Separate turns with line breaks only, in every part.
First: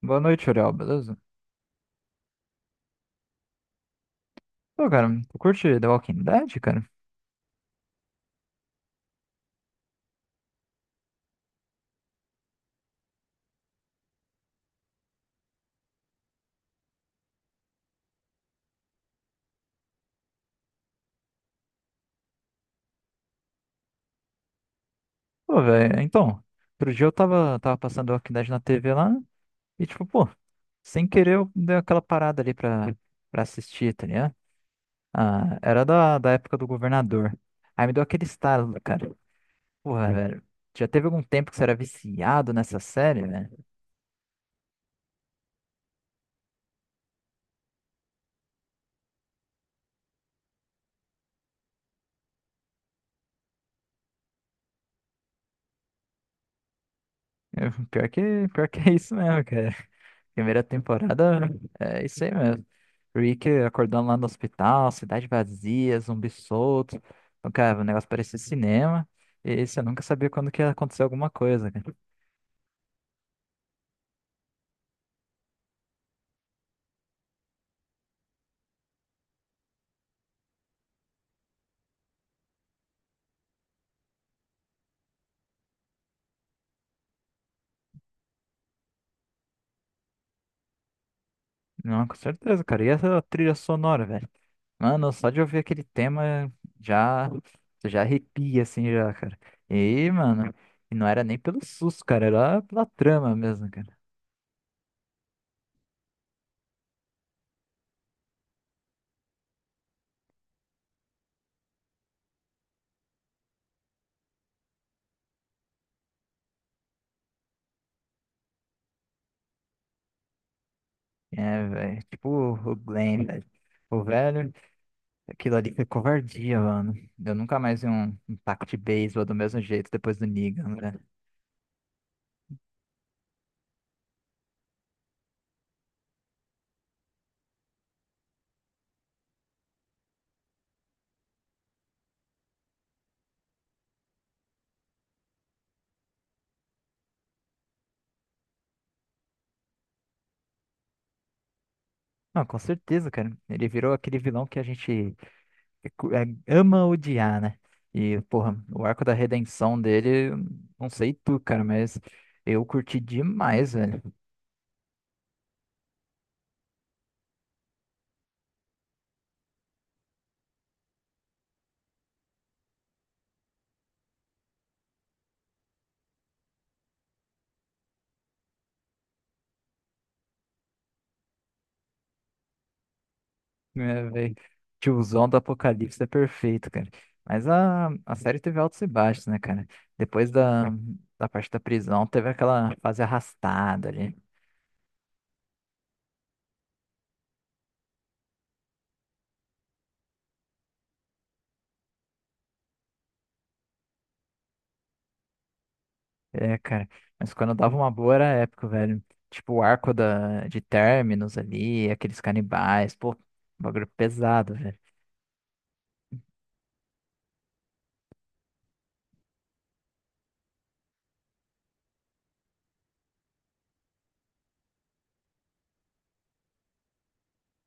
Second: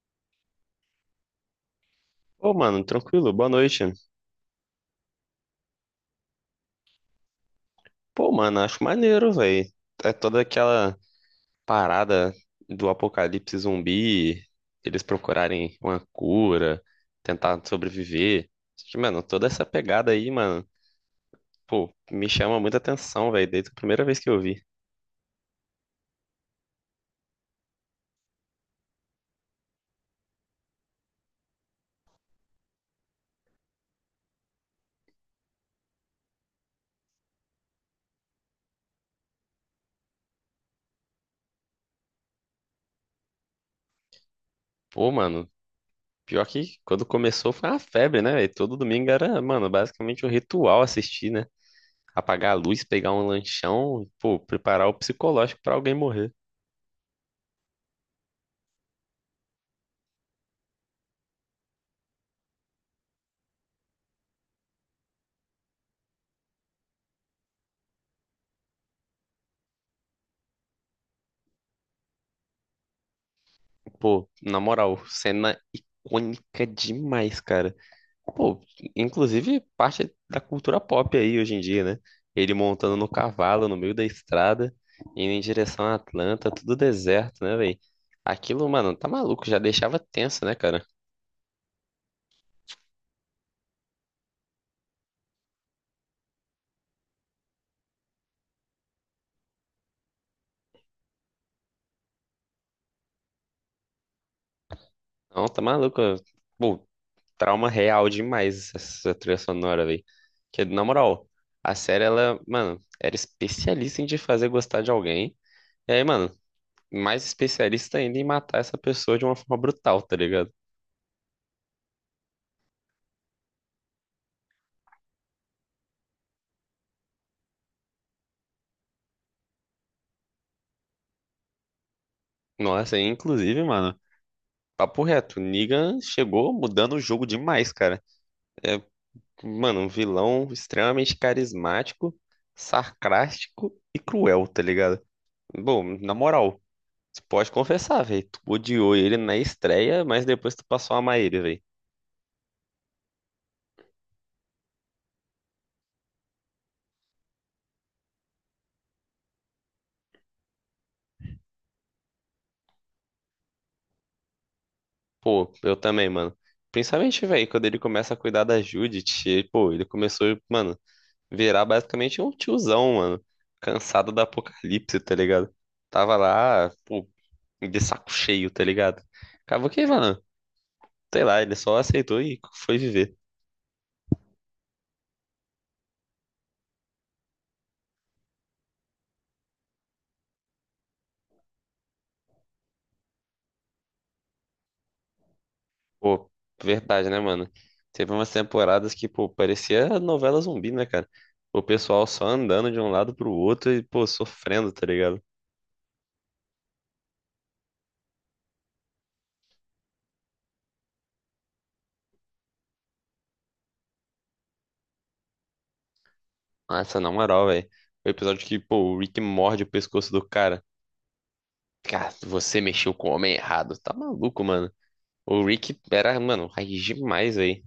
Boa noite, Uriel, beleza?
Pô, mano, tranquilo, boa noite.
Pô, cara, tu curte The Walking Dead, cara?
Pô, mano, acho maneiro, velho. É toda aquela parada do apocalipse zumbi, eles procurarem uma cura, tentar sobreviver. Acho que, mano, toda essa pegada aí, mano, pô, me chama muita atenção, velho, desde a primeira vez que eu vi.
Pô, velho, então, outro dia eu tava, passando The Walking Dead na TV lá e, tipo, pô, sem querer eu dei aquela parada ali pra assistir, tá ligado? Ah, era da época do governador. Aí me deu aquele estalo, cara. Porra, velho, já teve algum tempo que você era viciado nessa série, velho?
Pô, mano, pior que quando começou foi uma febre, né, velho? Todo domingo era, mano, basicamente um ritual assistir, né? Apagar a luz, pegar um lanchão, pô, preparar o psicológico pra alguém morrer.
Pior que é isso mesmo, cara. Primeira temporada é isso aí mesmo. Rick acordando lá no hospital, cidade vazia, zumbi solto. Então, cara, o negócio parecia cinema. E você nunca sabia quando que ia acontecer alguma coisa, cara.
Pô, na moral, cena icônica demais, cara. Pô, inclusive parte da cultura pop aí hoje em dia, né? Ele montando no cavalo, no meio da estrada, indo em direção a Atlanta, tudo deserto, né, velho? Aquilo, mano, tá maluco, já deixava tenso, né, cara?
Não, com certeza, cara. E essa trilha sonora, velho? Mano, só de ouvir aquele tema já, você já arrepia, assim, já, cara. E, mano, e não era nem pelo susto, cara. Era pela trama mesmo, cara.
Não, tá maluco. Pô, trauma real demais essa trilha sonora, velho. Que, na moral, a série, ela, mano, era especialista em te fazer gostar de alguém. E aí, mano, mais especialista ainda em matar essa pessoa de uma forma brutal, tá ligado?
É, velho. Tipo o Glenn, velho. O velho. Aquilo ali foi covardia, mano. Eu nunca mais vi um taco de beisebol do mesmo jeito depois do Negan, né?
Nossa, e inclusive, mano, papo reto, Negan chegou mudando o jogo demais, cara. É, mano, um vilão extremamente carismático, sarcástico e cruel, tá ligado? Bom, na moral, tu pode confessar, velho, tu odiou ele na estreia, mas depois tu passou a amar ele, velho.
Não, com certeza, cara. Ele virou aquele vilão que a gente ama odiar, né? E, porra, o arco da redenção dele, não sei tu, cara, mas eu curti demais, velho.
Pô, eu também, mano. Principalmente, velho, quando ele começa a cuidar da Judith, e, pô, ele começou, mano, virar basicamente um tiozão, mano. Cansado da apocalipse, tá ligado? Tava lá, pô, de saco cheio, tá ligado? Acabou que, mano, sei lá, ele só aceitou e foi viver.
É, velho. Tiozão do Apocalipse é perfeito, cara. Mas a série teve altos e baixos, né, cara? Depois da parte da prisão, teve aquela fase arrastada ali.
Pô, verdade, né, mano? Teve umas temporadas que, pô, parecia novela zumbi, né, cara? O pessoal só andando de um lado pro outro e, pô, sofrendo, tá ligado?
É, cara. Mas quando dava uma boa era épico, velho. Tipo, o arco de Terminus ali, aqueles canibais, pô, bagulho pesado, velho.
Nossa, na moral, velho. O episódio que, pô, o Rick morde o pescoço do cara. Cara, você mexeu com o homem errado. Tá maluco, mano. O Rick era, mano, raiz demais aí.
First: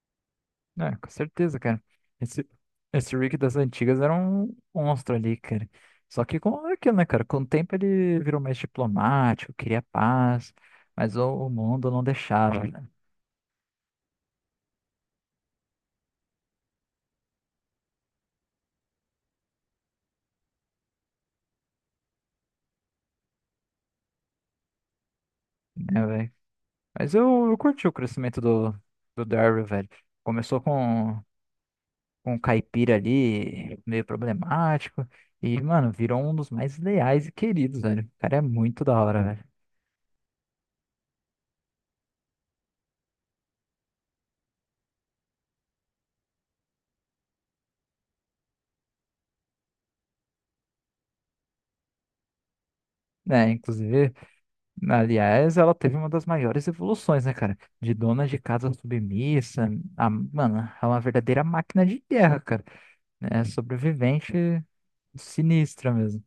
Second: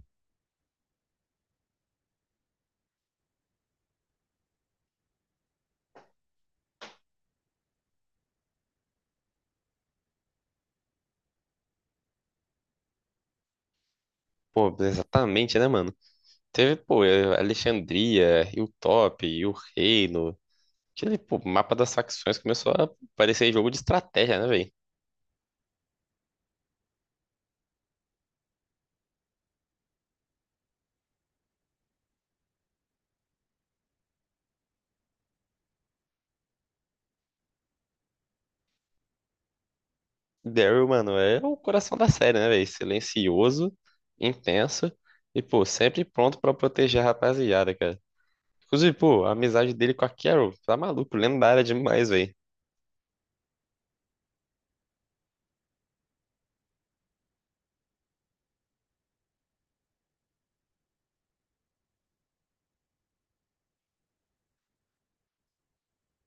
É, com certeza, cara. Esse, esse Rick das antigas era um monstro ali, cara. Só que com aquilo, né, cara? Com o tempo ele virou mais diplomático, queria paz, mas o mundo não deixava,
Pô, exatamente, né, mano? Teve, pô, Alexandria, Hilltop, e o Reino. Aquele, pô, mapa das facções começou a parecer jogo de estratégia, né, velho?
né, velho? Mas eu curti o crescimento do Daryl, velho. Começou com um caipira ali meio problemático. E, mano, virou um dos mais leais e queridos, velho. O cara é muito da hora, velho.
Daryl, mano, é o coração da série, né, velho? Silencioso, intenso e, pô, sempre pronto pra proteger a rapaziada, cara. Inclusive, pô, a amizade dele com a Carol, tá maluco, lendária demais, velho.
Né, inclusive, aliás, ela teve uma das maiores evoluções, né, cara? De dona de casa submissa, a, mano, é uma verdadeira máquina de guerra, cara. É sobrevivente sinistra mesmo.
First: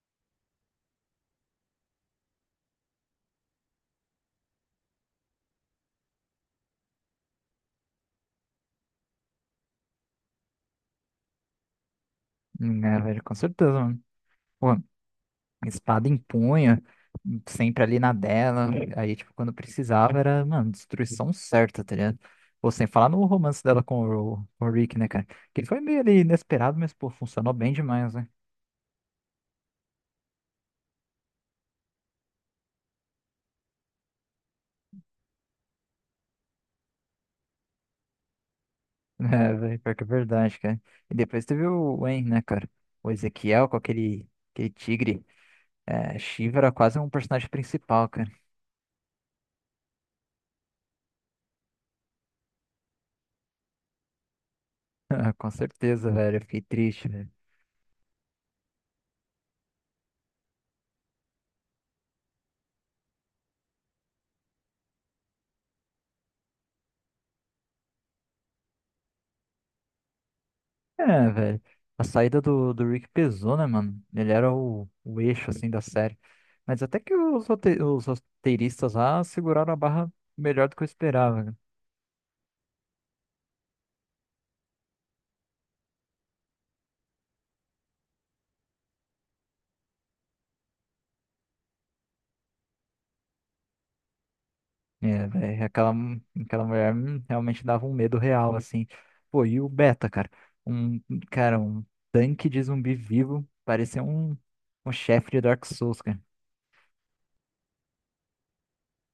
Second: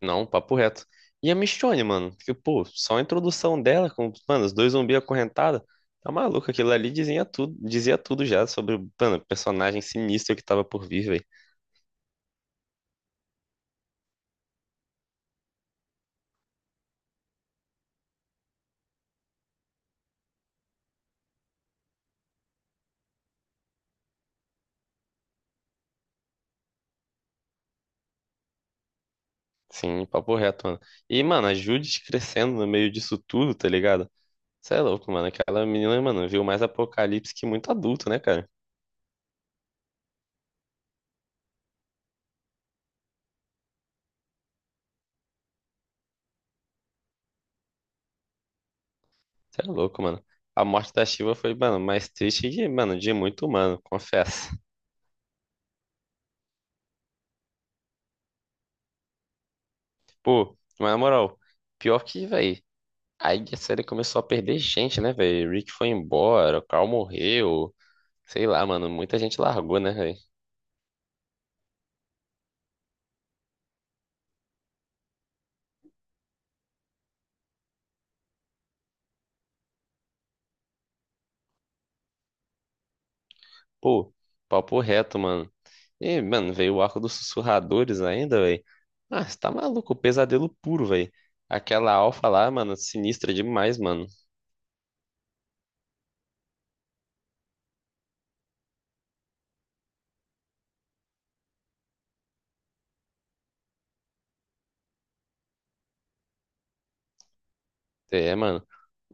Não, papo reto. E a Michonne, mano, que, pô, só a introdução dela com, mano, os dois zumbis acorrentados, tá maluco, aquilo ali dizia tudo já sobre, o, mano, o personagem sinistro que tava por vir, velho.
É, velho, com certeza, mano. Pô, espada em punho, sempre ali na dela. Aí, tipo, quando precisava, era, mano, destruição certa, tá ligado? Ou sem falar no romance dela com com o Rick, né, cara? Que foi meio ali inesperado, mas, pô, funcionou bem demais, né?
Sim, papo reto, mano. E, mano, a Judith crescendo no meio disso tudo, tá ligado? Cê é louco, mano, aquela menina, mano, viu mais apocalipse que muito adulto, né, cara?
É, velho, pior que é verdade, cara. E depois teve o Wayne, né, cara? O Ezequiel com aquele tigre. É, Shiva era quase um personagem principal, cara.
Cê é louco, mano. A morte da Shiva foi, mano, mais triste que, mano, de muito humano, confesso.
Com certeza, velho. Eu fiquei triste, velho.
Pô, mas na moral, pior que, velho. Aí a série começou a perder gente, né, velho? Rick foi embora, o Carl morreu. Sei lá, mano, muita gente largou, né, velho?
É, velho. A saída do Rick pesou, né, mano? Ele era o eixo, assim, da série. Mas até que os roteiristas lá seguraram a barra melhor do que eu esperava, né?
Pô, papo reto, mano. E, mano, veio o arco dos sussurradores ainda, velho. Ah, você tá maluco, pesadelo puro, velho. Aquela alfa lá, mano, sinistra demais, mano.
É, velho, aquela mulher realmente dava um medo real, assim. Pô, e o Beta, cara? Um, um tanque de zumbi vivo. Parecia um chefe de Dark Souls, cara.
É, mano.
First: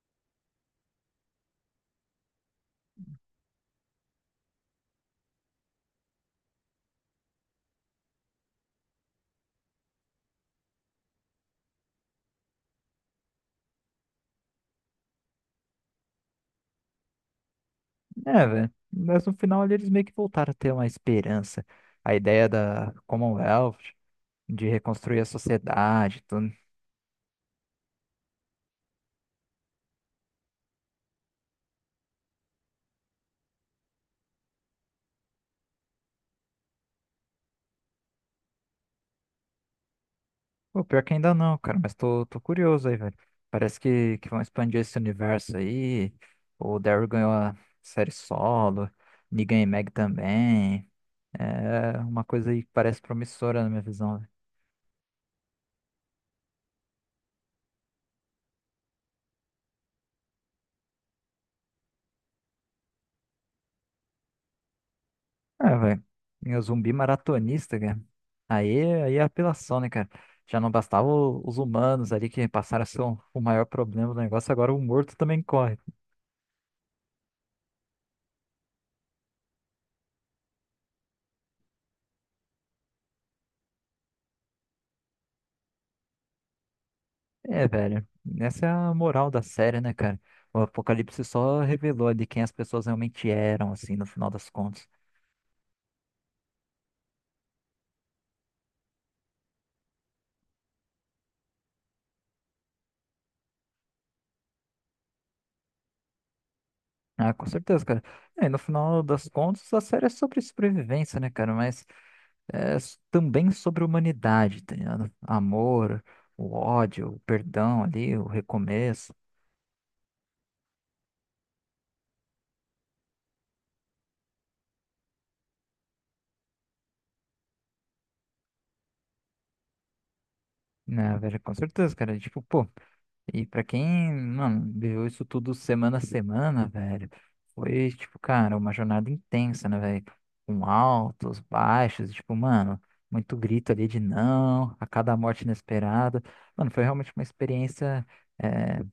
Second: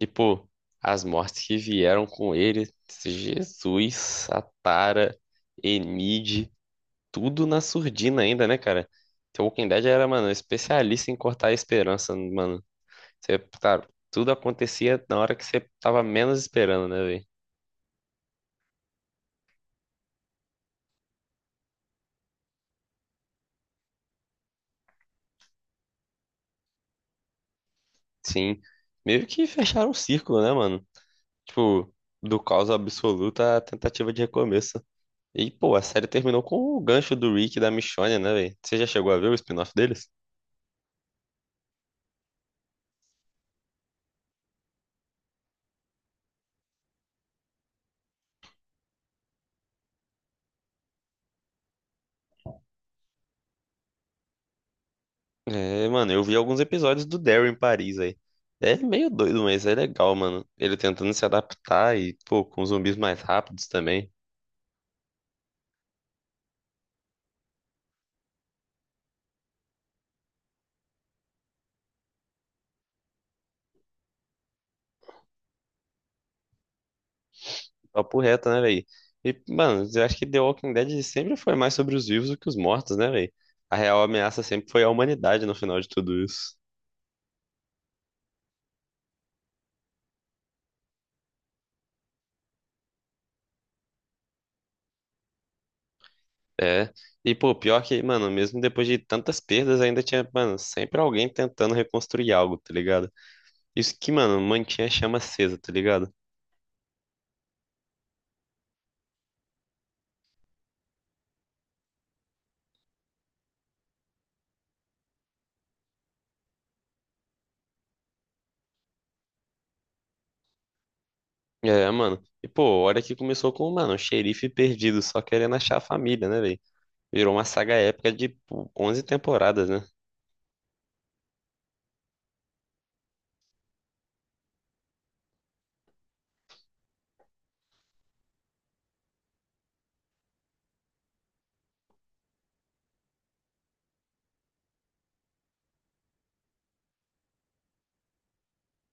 E, pô, as mortes que vieram com ele, Jesus, Atara, Enid, tudo na surdina ainda, né, cara? The Walking Dead era, mano, especialista em cortar a esperança, mano. Você, cara, tudo acontecia na hora que você tava menos esperando, né, velho?
É, velho. Mas no final ali, eles meio que voltaram a ter uma esperança. A ideia da Commonwealth de reconstruir a sociedade, e tudo.
Sim. Meio que fecharam um círculo, né, mano? Tipo, do caos absoluto à tentativa de recomeço. E, pô, a série terminou com o gancho do Rick e da Michonne, né, velho? Você já chegou a ver o spin-off deles?
Pô, pior que ainda não, cara, mas tô curioso aí, velho. Parece que vão expandir esse universo aí. O Daryl ganhou a série solo, Negan e Meg também. É uma coisa aí que parece promissora na minha visão, velho.
É, mano, eu vi alguns episódios do Daryl em Paris aí. É meio doido, mas é legal, mano. Ele tentando se adaptar e, pô, com zumbis mais rápidos também.
É, velho. E o zumbi maratonista, cara. Aí é apelação, né, cara? Já não bastava os humanos ali que passaram a ser o maior problema do negócio, agora o morto também corre.
Papo reto, né, velho? E, mano, eu acho que The Walking Dead sempre foi mais sobre os vivos do que os mortos, né, velho? A real ameaça sempre foi a humanidade no final de tudo isso.
É, velho. Essa é a moral da série, né, cara? O Apocalipse só revelou ali quem as pessoas realmente eram, assim, no final das contas.
É. E, pô, pior que, mano, mesmo depois de tantas perdas, ainda tinha, mano, sempre alguém tentando reconstruir algo, tá ligado? Isso que, mano, mantinha a chama acesa, tá ligado?
Ah, com certeza, cara. É, no final das contas, a série é sobre sobrevivência, né, cara? Mas também sobre humanidade, tá ligado? Amor, o ódio, o perdão ali, o recomeço.
É, mano. E, pô, olha que começou com, mano, um xerife perdido, só querendo achar a família, né, velho? Virou uma saga épica de, pô, 11 temporadas, né?
Né, velho, com certeza, cara. Tipo, pô. E pra quem, mano, viveu isso tudo semana a semana, velho, foi, tipo, cara, uma jornada intensa, né, velho? Com altos, baixos, tipo, mano, muito grito ali de não, a cada morte inesperada. Mano, foi realmente uma experiência é,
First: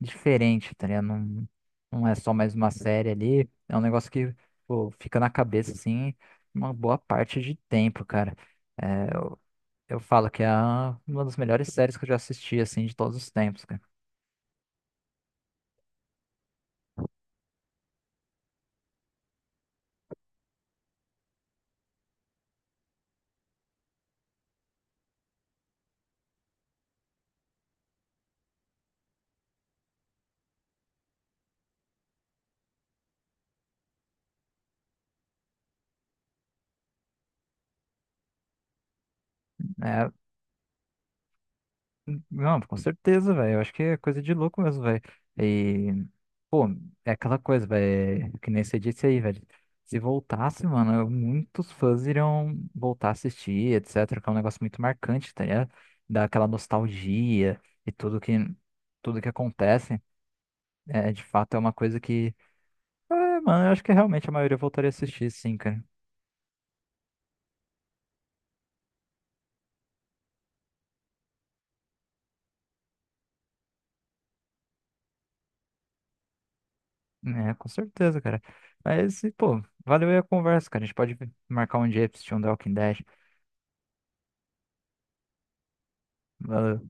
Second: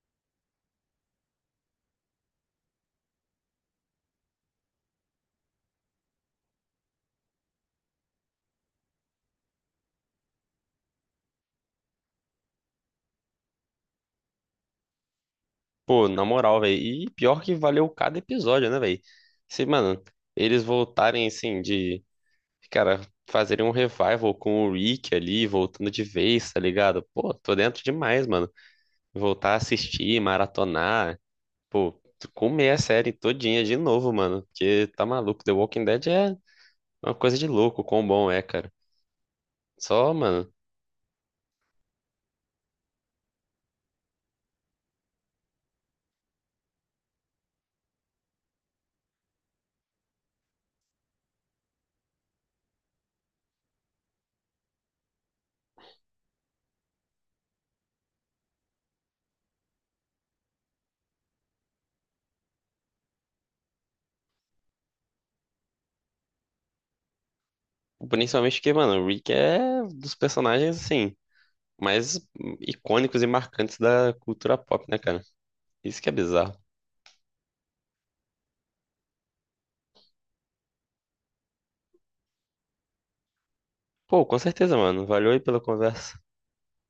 diferente, tá ligado? Não, não é só mais uma série ali, é um negócio que, pô, fica na cabeça, assim, uma boa parte de tempo, cara. É, eu, eu falo que é uma das melhores séries que eu já assisti, assim, de todos os tempos, cara.
Pô, na moral, velho. E pior que valeu cada episódio, né, velho? Se, mano, eles voltarem, assim, de, cara, fazerem um revival com o Rick ali, voltando de vez, tá ligado? Pô, tô dentro demais, mano. Voltar a assistir, maratonar, pô, comer a série todinha de novo, mano. Porque tá maluco. The Walking Dead é uma coisa de louco, quão bom é, cara.
É,
Só, mano.
não, com certeza, velho. Eu acho que é coisa de louco mesmo, velho. E, pô, é aquela coisa, velho, é que nem você disse aí, velho. Se voltasse, mano, muitos fãs iriam voltar a assistir, etc. Que é um negócio muito marcante, tá ligado? Dá aquela nostalgia e tudo tudo que acontece. É, de fato, é uma coisa que é, mano, eu acho que realmente a maioria voltaria a assistir, sim, cara.
Principalmente porque, mano, o Rick é dos personagens, assim, mais icônicos e marcantes da cultura pop, né, cara? Isso que é bizarro.
É, com certeza, cara. Mas, e, pô, valeu aí a conversa, cara. A gente pode marcar um dia pra assistir um The Walking Dead.
Pô, com certeza, mano. Valeu aí pela conversa.
Valeu.